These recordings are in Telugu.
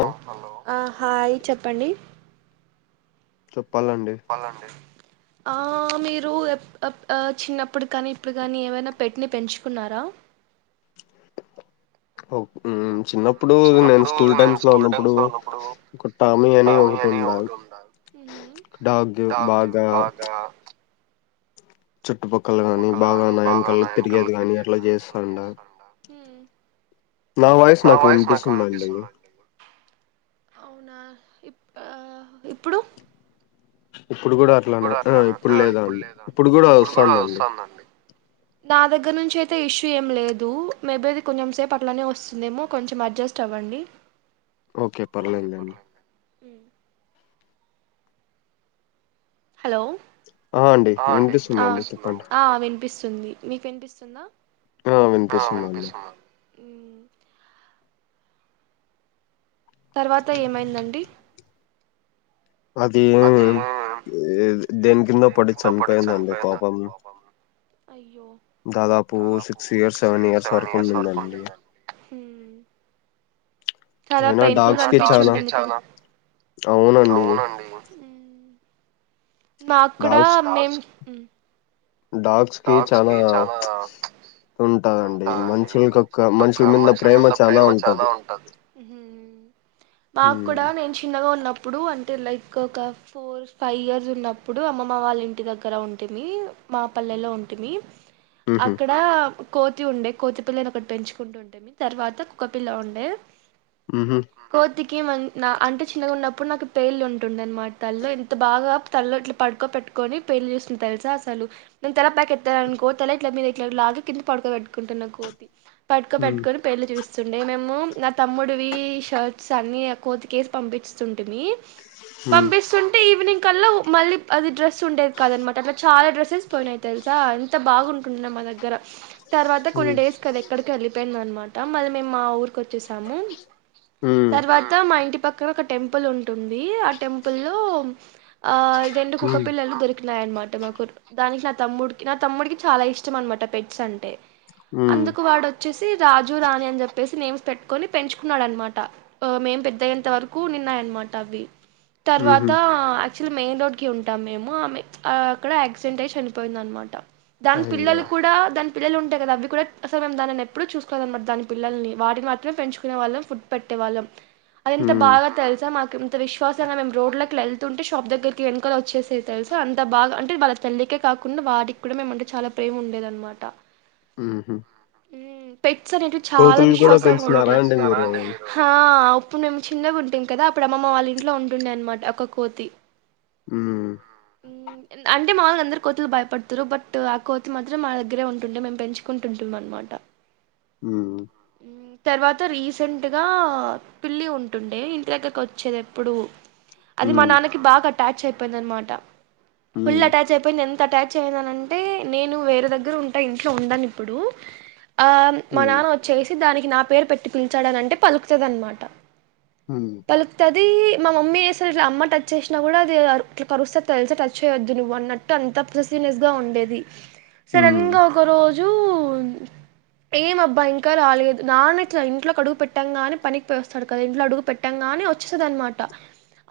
ఆ హాయ్ చెప్పండి చెప్పాలండి చెప్పాలండి ఆ మీరు చిన్నప్పుడు కానీ ఇప్పుడు కాని ఏమైనా పెట్టిని పెంచుకున్నారా అవు చిన్నప్పుడు నేను స్కూల్ టైమ్స్ లో ఉన్నప్పుడు ఒక టామీ అని ఒకటి ఉందా డాగ్ బాగా చుట్టుపక్కల కాని బాగాన్నాయనకల్లా తిరిగేది కాగాని అట్లా చేస్తాండ నా వయిస్ నాకు వినిపిస్తుందండి అవునా ఇ ఇప్పుడు ఇప్పుడు కూడా అట్లానే ఆ ఇప్పుడు లేదా అండి ఇప్పుడు కూడా వస్తుందండి నా దగ్గర నుంచి అయితే ఇష్యూ ఏం లేదు మేబీ అది కొంచెం సేపు అట్లానే వస్తుందేమో కొంచెం అడ్జస్ట్ అవ్వండి ఓకే పణంద అండి ఉ హలో ఆ అండి వినిపిస్తుందండి చెప్పండి వినిపిస్తుంది మీకుెనిపిస్తుందా ఆ వినిపిస్తుందండి అ తర్వాత ఏమైందండి అది దేని కింద పడి చనిపోయిందండి పాపం అయ్య దాదాపు సిక్స్ ఇయర్స్ సెవెన్ ఇయర్స్ వరకు ఉంటనదండి చాలా అయినా పెయిన్ ఫుల్ గా డాగ్స్ కి చాలా అనిపించిుంది అవునండి మా కూడాడా డాగ్స్ మేం డాగ్స్ కి చాలా ఉంటందండి మనుషులకిక్క మనుషుల మీిద ప్రేమ చాలా ఉంటది మాకు హ్మ్ కూడా నేను చిన్నగా ఉన్నప్పుడు ప్పుడు అంటే లైక్ ఒక ఫోర్ ఫైవ్ ఇయర్స్ ఉన్నప్పుడు అమ్మమ్మ వాళ్ళ ఇంటి దగ్గర ఉంటేంది మా పల్లెలో ఉంటుంది హుహు అక్కడ కోతి ఉండే కోతి పిల్లని ఒకటి పెంచుకుంటు ఉంటే మీ తర్వాత కుక్కపిల్ల ఉండే ఉహ ఇకేమ నా అంటే చిన్నగా ఉన్నప్పుడు నాకు పెేళ్ళి ఉంటుంది అనమాట తల్ల్లో ఇంత బాగా తల్లో ఇట్లా పడుకో పెట్టుకొని పెళ్ళి చూస్తుంది తెలుసా అసలు నేను తెల ప్యాక్త్తాను అను కోతల ఇట్లా మీరు ఇట్లా లాగా కింద పడుకో పెట్టుకుంటున్నా కోతి పట్క హ్మ్ పెట్టుకుని పెళ్ళలి చూస్త వస్తుండే మేము నా తమ్ముడివి షర్ట్స్ అన్ని కోతికేసి పంపింట హ్మ్ పంపిస్తుంటే ఈవినింగ్ కల్లా మళ్ళీ అది డ్రస్ ఉండేది కాదనమాట అట్లా చాలా ఫోన్ అయితల్సా అంత బాగుంటంది అన్నమ దగ్గర తర్వాత కొన్ని హ్మ్ డేస్ కదా ఎక్కడికి వెళ్ళిపోయింది అనమాట మళ్ళీ మేము మా ఊరిక వచ్చేసాము హ్మ్ తర్వాత మా ఇంటి పక్కన ఒక టెంపుల్ ఉంటుంది ఆ టెంపుల్ లో ఆ ఇ రెం కు హ్మ్ కప్పల్ అ దొరి డ్మాట మాకు దానికి నా తమ్ముడికి నా తమ్ముడికి చాలా ఇష్టం అనమాట పెట్స్ అంటే హ్మ్ అందుకు వాడు వచ్చేసి రాజు రాణి అని చెప్పేసి నేమ్స్ పెట్టుకొని పెంచుకున్నాడనమాట మేము పెద్దయ్యంత వరకు ఉనిన్నాయనమాట అవ్వి తర్వాత హుహు యాక్చుల్లీ మెయిన్ రోడ్ కి ఉంటా ఆ మే అక్కడ ఆక్స క్సిడెంట్ అయి చనిపోయిందనమాట దాని అయ్యో! పిల్లలు కూడా దాన్ పిల్లలు ఉంటాయి అవి కూడా అసలు మేం దనిన్న ఎప్పుడ చూసుకోవాల అన్నమాట దని పిల్లల్ని వాటిని మాత్రమే పెంచుకునే వాళ్ళం ఫుడ్ పెట్టేవాళ్ళం అది ఎంత హ్మ్ బాగా తెలుసా మాక్ ఇంత విశ్వాసంగా మేము రోడ్ల అట్లా వెళ్తుంటే షాప్ దగ్గరకి వెనుకాల వచ్చేసేవీ తెలుసా అంత బాగ అంటే వ తల్లికే కాకుండా వాటికి కూడా మేమంటే చాలా ప్రేమ ఉండేదనమాట ఉహు పెట్స్ అనేటివి చాలా విశ్వాసంగా పెంచినారా ఉంటయి అండి మీరు? హా అవును అప్పుడు మేం చిన్నగుంటిం కదా అప్పుడు అమ్మమ్మ వాళ్ళ ఇంట్లో ఉంటుండే అనమాట ఒక కోతి ఉ అం టే మాళ్ళ అందరు కోతులు భయపడుతారు బట్ ఆ కోతి మాత్రం మా దగ్గరే ఉంటుండే మేము పెంచుకుంటుంటాం అనమాట హ్మ్ తర్వాత రీసెంట్గా పిల్లి ఉంటుండే ఇంటి దగ్గరకి వచ్చేది ఎప్పుడు అది మా హ్మ్ నాన్నకి బాగా కట్ట టచ్ అయిపోయిందనమాట ఫుల్ హ్మ్ అటాచ్ అయిపోయింది ఎంత అటాచ్ అయిందనంటే నేను వేరే దగ్గర ఉంటా ఇంట్లో ఉంను ఇప్పుడు ఆ మా హ్మ్ నాన్న వచ్చేసి దాని నా పేరు పెట్టి పిలిచాడని అంటే పలుకుతద అనమాట హ్మ్ పలుకుతాద్ అది మా మమ్మీసలు ఇ అమ్మ టచ్ చేసినా కూడా అది ఇట్లా కరుస్తది తెలుసా టచ్ చేయొద్దు నువ్వు అన్నట్టు అంత ప్రసీనెస్ గా ఉండేది సడన్ హ్మ్ గా ఒక రోజు జు ఏం అబ్బాయి ఇంకా రాలేదు నాన్న ఇట్లా ఇంట్లోకి అడుగు పెట్టాంగా ని పనికి పో వస్తాడు కదా ఇంట్లో అడుగు పెట్టాంగా అని వచ్చేసదనమాట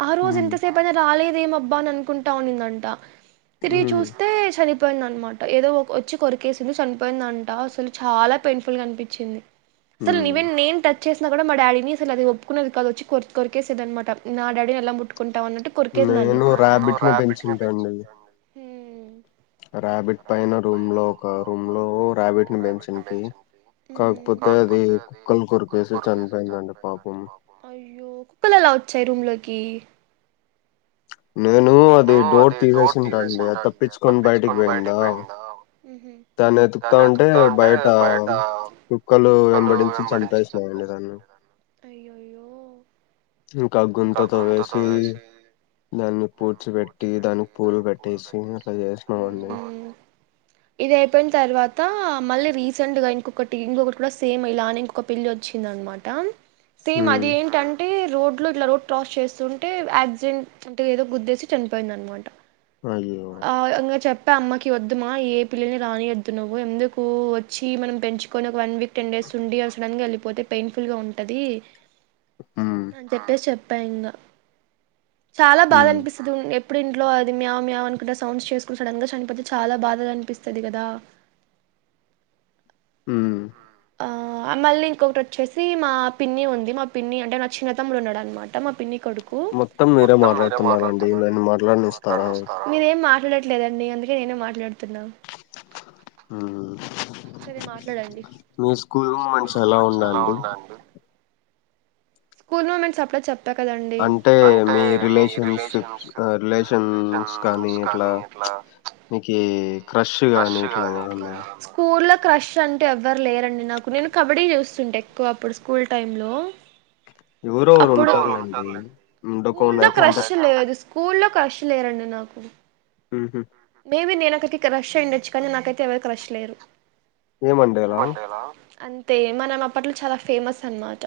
ఆ రోజు హ్మ్ ఎంత సేపైనారాలే దెం అబ్బా అనుకుంటా ఉనిందం టా తిరిగి హ్మ్ చూస్తే చని పోయిందనమాట ఏదో వచ్చి కొరికేసింది చనిపోయిందంట అసలు చాలా పెయిన్ఫుల్ గా అనిపించింది అసల్ హ్మ్ ఈవెన్ నేన్ ట చేసిన కూడా మా డాడీని అసలీ అది ఒప్పుకునేది కాదు వచ్చ కొ కొరికేసేది అనమాట నా డాడీని ఎలా ముట్టుకొని అన్నట్టు కొరికేది నేను రాబిట్ ని పెంచుంటాండి. ంటండి ఉమ్, ర్యాబిట్ పైన రూమ్ లో ఒక రూమ్ లో ర్యాబిట్ ని పెంచింటి కాకపోతే అది కుక్కలు కొరికేసి చనిపోయిందండి పాపం అయ్యో కుక్కలెలా వచ్చాయి రూమ్ లోకి. నేను అది డోర్ తీసేసింటాంటె అది తప్పించుకొని బయటికి పోయిందా, దాన్ని వెతుకుతా ఉంటే బయట కుక్కలు వెంబడించి చంపేసినాయండి దాన్ని, అయ్యోయ్యో ఇంకా గుంత తవ్వేసి పెట్టేసి అట్లా చేసినామండి ఉమ్, ఇదైపోయిన తర్వాత మళ్ళీ రీసెంట్ గా ఇంకొకటి, ఇంకొకటి కూడా సేమ్ ఇలానే, ఇంకొక పిల్లి వచ్చిందనమాట. సేమ్ ఉమ్ అది ఏంటంటే రోడ్ లో ఇట్లా రోడ్ క్రాస్ చేస్తుంటే యాక్సిడెంట్ ఏదో గుద్దేసి చనిపోయిందనమాట. అయ్యో ఆ అంగ చెప్ టె అమ్మకి వద్దుమా ఏ పిల్లల్ని రానియద్దు నువ్వు, ఎందుకు వచ్చి మనం పెంచుకొని ఒక వన్ వీక్ టెన్ డేస్ ఉండి అ సడన్గా వెళ్ళిపోతే పెయిన్ఫుల్గా ఉంటుంది. ఉమ్ అని చెప్పేసి చెప్ పెంగా చాలా బాధ ఉమ్ అనిపిస్తది. అప్పుడు ఇంట్లో అది మ్యావ్ మ్యావ్ అనుకుంట సౌండ్స్ చేసుకుం సడన్గా చనిపోతే చాలా బాధగా అనిపిస్తది కదా. ఉమ్ ఆ మళ్ళీ ఇంకొకటి వచ్చేసి మా పిన్ని ఉంది, మా పిన్ని అంటే నా చిన్నతమ్ముడు ఉన్నడు అనమాట, మా పిన్ని కొడుకు మొత్తం మీరే మాట్లాడుతున్నారండి నన్ను మాట్లాడనిస్తారా మీరేం మా మాట్లాడట్లేదండి అందుకే నేనే మాట్లాడుత్ ఇత్తనా సరే మాట్లాడండి మీ స్కూల్ మూమెంట్స్ ఎలా ఉండండి స్కూల్ మూమెంట్స్ అప్పుడే చెప్ అంటే మీ రిలేషన్స్ప్ రిలేషన్స్ కానీ ఇట్లా, ప్చ్ మీ క్రష్ కానీ ఇట్లా ఏదన్న స్కూల్ల్లో క్రష్ అంటే ఎవ్వరు లేరండి నాకు, నేను కబడ్డీ చూస్తుంటే ఎక్కువ అప్పుడు స్కూల్ టైమ్ లో. ఎవరో ఒకరు ఉంటారులేండి, ఉండకొండ స్కూల్లో అయితే అంటే క్రష్ లేదు స్కూల్లో క్రష్ లేరండి నాకు. హ్మ్ మే బి నేను ఒకరికి క్రష్ ఉండచ్చు కానీ, నాకైతే ఎవరరు క్రష్ లేరు. ఏమండేలా అంతే మనం అప్పట్లో చాలా ఫేమస్ అన్నమాట.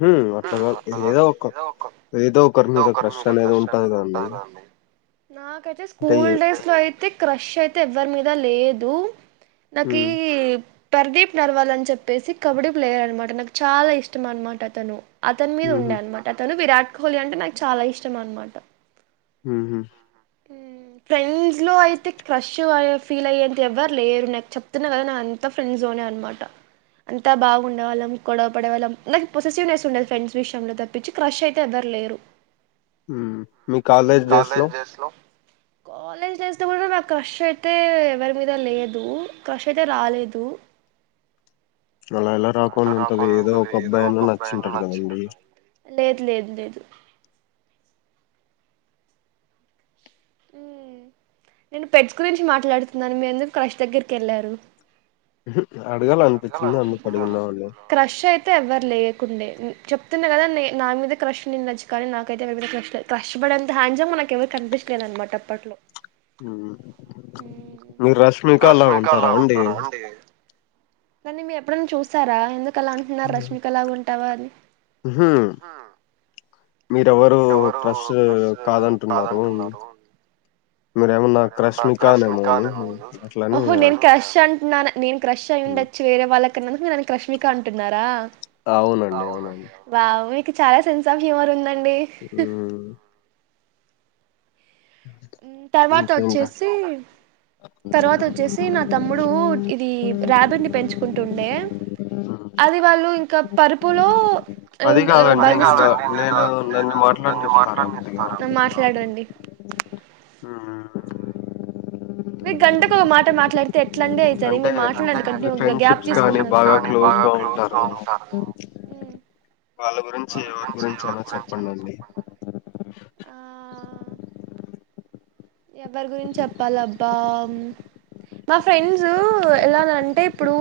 హ్మ్ అట్లా కాదు, ఏదో ఒక ఏదో ఒకరి మీద క్రష్ అనేది ఉంటది కదండి. నాకైతే అంటే స్కూల్ ఏ డేస్ లో అయితే క్రష్ అయితే ఎవ్వరి మీద లేదు. నాకి ప్రర్దీప్ నర్వాల్ అని చెప్పేసి కబడ్డీ ప్లేయర్ అన్నమాట నాకు చాలా ఇష్టం అన్నమాట అతను అతని మీద ఊహూ ఉండే అన్నమాట అతను విరాట్ హోలీ అంటే నాకు చాలా ఇష్టం అన్నమాట హూహు ఫ్రెండ్స్ లో అయితే క్రష్ ఫీల్ అయ్యేంత ఎవ్వరు లేరు నాకు చెప్తున్నా కదా నా అంతా ఫ్రెండ్స్ లోనే అన్నమాట అంతా బాగుండవాళ్ళం గొడవ పడే వాళ్ళం నాకు పొసిసివ్నెస్ ఉండేదు ఫ్రెండ్స్ విషయంలో తప్పించి క్రష్ అయితే ఎవ్వరు లేరు మీ కాలేజ్ డేస్ లో కాలేజ్ డేస్ లో కూడా నాకు క్రష్ అయితే ఎవరి మీద లేదు క్రష్అయితే రాలేదు అలా ఎలా రాకుండా ఉంటది ఏదో ఒక అబ్బాయి అయినా నచ్చింటాడు కదండి లేదు లేదు లేదు ఆ నేను పెట్స్ గురించి మాట్లాడుతున్నాను మీరు ఎందుకు క్రష్ దగ్గరికి వెళ్ళారు ఇ క్రష్ అయితే ఎవ్వరు లేరు ండే చెప్తున్నా కదా నా మీద క్రష్ ఉండి ండోచ్చు కానీ నాకైతే ఎవరి మీద క్రష్ లేదు క్రష్ పడేంత హ్యాండ్స్మనాకు ఎవరు కనిపించలేదు అన్నమాట అప్పట్లో హ మ్మ్. మీరు రష్మిక లా ఉంటారా అండి కానీ మీరు ఎప్పుడైనా చూసారా ఎందుకు కలా అంటున్నారు రష్మి కలా గుంట టవల్ హు మ్ మీరెవరు క్రష్ కాదంటున్నారు మీరు ఏమన్నా క్రష్మికానే ఏమోని అట్లని నా నేను క్రష్ అయి మ్మ్. ఉండొచ్చు వేరేవాళ్ళకి అక్కడకు మీరునికికి [unintelligible] రష్మిక అంటన్నారా అవునండి అవునండి చాల సెన్స్ ఆఫ్ హ్యూమర్ ఉందండి ఉమ్ తర్వాత ఇంకేంట వచ్చేసి తర్వాత వచ్చేసి నా తమ్ముడు ఇది రాబిట్ పెంచుకుంటుండే అది వాళ్ళు ఇంకా పరుపులో అది కాదండి నేను నేను నన్ను మాట్లాడనిస్తారా కొద్దిగా మాట్లాడండి హూమ్ మీరు గంటకు ఓ మాట మా మాట్లాడితే ఎట్లాండి అయితది అంటే మీరు మాట్లాడకండి మీ కంటిన్యూ గా గ్యాప్ ఫ్రెండ్షిప్స్ కానీ తీసుకొని బాగా క్లోజ్ గా ఉంటారు కదా వాళ్ళ గురించి ఎవరి గురించి ఐన చెప్పండి ఎవరి గురించి చెప్పాలబ్బా మా ఫ్రెండ్స్ ఎలానంటే ఇప్పుడు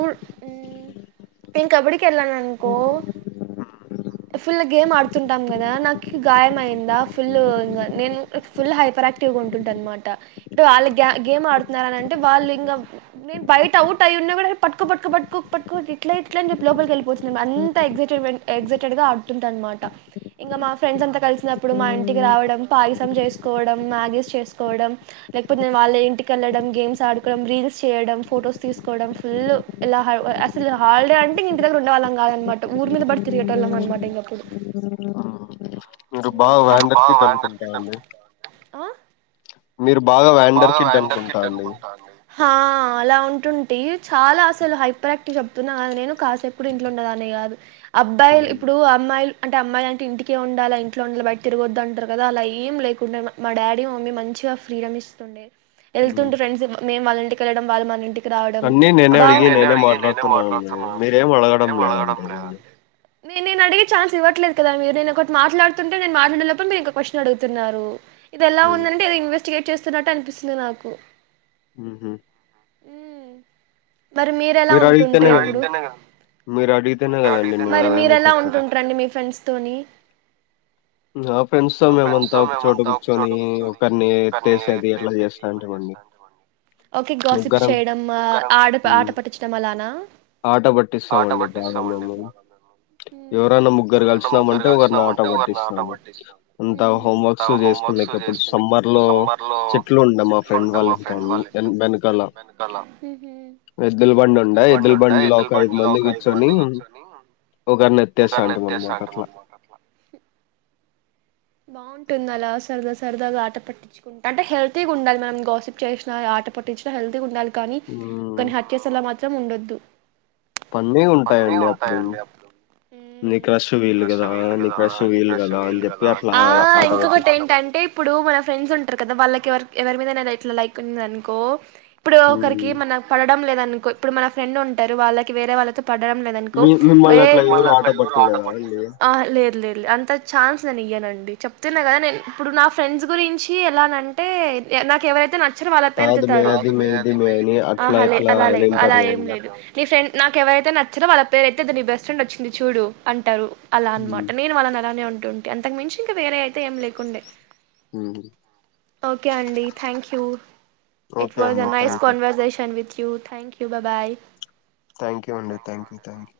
నేను కబడ్డీకి వెళ్ళాను అనుకో ఫుల్ గేమ్ ఆడుతుంటాం కదా నాకు గాయం అయిందా ఫుల్ నేను ఫుల్ హైపర్ యాక్టివ్గా ఉంట అన్నమాట వాళ్ళు గేమ్ ఆడుతున్నారంటే వాళ్ళు ఇంగ నేను బయట అవుట్ అయిన్నా పట్టుకో పట్కోట్ట్ ఇట్ల ఇట్ల చెప్పి లోపలికి వెళ్పోతుంది అంతే ఎక్సైట్ డ్ గా ఆడుతుంట అన్నమాట ఇంకా మా ఫ్రెండ్స్ అంత కలిసినప్పుడు మా ఇంటికి రావడం పాయసం చేసుకోవడం మ్యాగీస్ కోవడం లేకపోతే నేను వాళ్ళ ఇంటిక వెళ్లడం గేమ్స్ ఆడుకోవడం రీల్స్ చేయడం ఫొటోస్ తీసుకోవడం ఫుల్ ఇలా అసలు హాలిడే అంటే ఇంటి దగ్గర ఉండే వాళ్ళం కాదన్నమాట ఊరి మీద పడి తిరిగేటి వాళ్ళం అన్నమాట ఇంకప్పుడు మీరు బాగా వ్యాండర్ కిడ్ అనుకుంటా అండి ఆ మీరు బాగా వ్యాండర్ కిడ్ అనుకుంటా అండి హా అలా ఉంటున్ టి చాలా అసలు హైపర్క్టివ్ చెప్తున్నా కద నేను కాసేపుడు ఇంట్లో ఉండడే దాన్ని కాదు. అబ్బాయిల్ ఇప్పుడు అమ్మాయిల్ అంటే అమ్మాయిలు అంటే ఇంటికె ఉండాల, ఇంట్లో ఉండాలి బయట తిరగొద్దు అంటారు కదా అలా ఏం లేకుండా మా డాడీ మమ్మీ మంచిగా. ఫ్రీడమ్ ఇస్తుండే వెళ్తుంటీ ఫ్రెండ్స్ మేము వాళ్ళంటి కెళ్ళడం వాళ్ళు మనంటి అన్నీ నేనే అడిగి నేనే మాట్లాడుతున్నా అండి మీరేం అడగడం లేదండి నన్ను నేన్ నడిగే ఛాన్స్ ఇవ్వట్లేదు కదా మీర్, నేను ఒకటి మాట్లాడుతుంటే నేను మాట్లాడే లోప్ మీరోక క్వశ్చన్ అడుగుతున్నారు. ఇది ఎలా ఉందంటే ఇది ఇన్వెస్ టికెట్ చేస్తున్నట్టు అనిపిస్తుంది నాకు హు హ్మ్ ఉమ్ మరి మీరెలా మీరు ఉంటుంటి అడిగితేనే రీ అప్పుడు, కదండి మీరు అడిగితేనే కదండి నేను మరి ఏదైనా మీరెలా చెప్పేది ఉంటుంటరండి మీ ఫ్రెండ్స్ తోని. ఆ ఫ్రెండ్స్ తో మేమంతా ఒకచోట కూర్చొని ఒకరిని ఎత్తేసేది ఎట్లా చేస్తాంటిమండి ఓకె గాసిప్స్ ముగ్గురం చేయడం, ఆట పట్టించడం అలా నా ఆట పట్టిస్తామండి బాగా మేము ఎవరైనా హ్మ్ హమ్ అంత హోమ్ వర్క్స్ చేసున్నాకెప్పుడు సమ్మర్ లా సమ్మర్ లో చెట్లు ఉండ మా ఇంటి ఫ్రెండ్ వాళ్ళ ఇంట్ల వెన్- వెనకాల వెనకాల ఎద్దుల బండి ఉండే ఎద్దుల బండి ఉండ బండిలో ఎద్దుల ఒక ఐదు బండిలో మంది ఒక ఐదు కూర్చొని మంది కూర్చొని ఒకరిని ఎత్తేస్తా ఒకరిని అంటాం ఎత్తేస్తా అనమాట అంటామీ అట్లా అనమాట అట్లా బాగుంటుంది అలా సరదా సరదాగా ఆట పట్టించుకుంటా, అంటే హెల్తీగా ఉండాలీ, మనం గోసిప్ చేసినా ఆట పట్టించిన హెల్తీగా ఉండాలి. కానీ ఉమ్, ఒకని హత్య సల మాత్రం ఉండద్ టు పన్నిగ్ ఉంటాయండి, అప్పుడు నీ క్రష్ వీళ్లు గదా, నీ క్రష్ వీళ్లు గదా అని చెప్పి అట్లా. ఆ ఆడ ఆట ఇంకొకటి పట్టేస్తాం ఏంటంటే ఇప్పుడు మన ఫ్రెండ్స్ ఉంటర్ కదా వాళ్ళక్ కేవర్క్ ఎవరి మీదైన ఇట్లా లైక్ ఉందన్కో ఇప్పుడు ఉమ్. ఒకరికి మనం పడడం లేద అనుకో ఇప్పుడు మన ఫ్రెండ్ ఉంటారు వాళ్ళకి వేరే వాళ్ళతో పడడం లేదనుకో మీ మిమ్మల్ని ఏ అట్లా ఎవరు ఆట పట్టలేదా అండి అ లేద్ లేద్ ల అంత ఛాన్స్ నేను ఇయ్యనన్ చెప్తున్నా గదా నేన్ ఇప్పుడు నా ఫ్రెండ్స్ గురించి ఎలా నంటే నాకు ఎవరైతే నచ్ చ్చార్ వాళ్ల పెర్ కాదు మే ఎత్తుతారు అది మే ఇది మే అని అట్లా ఆహా లె ఇట్లా అలా లే అని అంటారు అలా ఏం కదండి లేదు నీ ఫ్రెంన్ నాకు ఎవరైతే నచ్చారో వాళ్ళ పేర్ ఎత్తు ద్ నీ బెస్ట్ ఫ్రెండ్ వచ్చింది చూడు అంటారు అలా అనమాట ఉమ్, నేను వాళ్లని అలానే ఉన్ తుంటే అంతక్ మించ్ ఇంకా వేరే అయితే ఏం లేకుండే హ్మ్మ్ ఓకే అండి thank you it okay was అండి a nice thank you conversation with you thank you బా బాయ్ థ్యాంక్ యూ అండి థ్యాంక్ యూ థ్యాంక్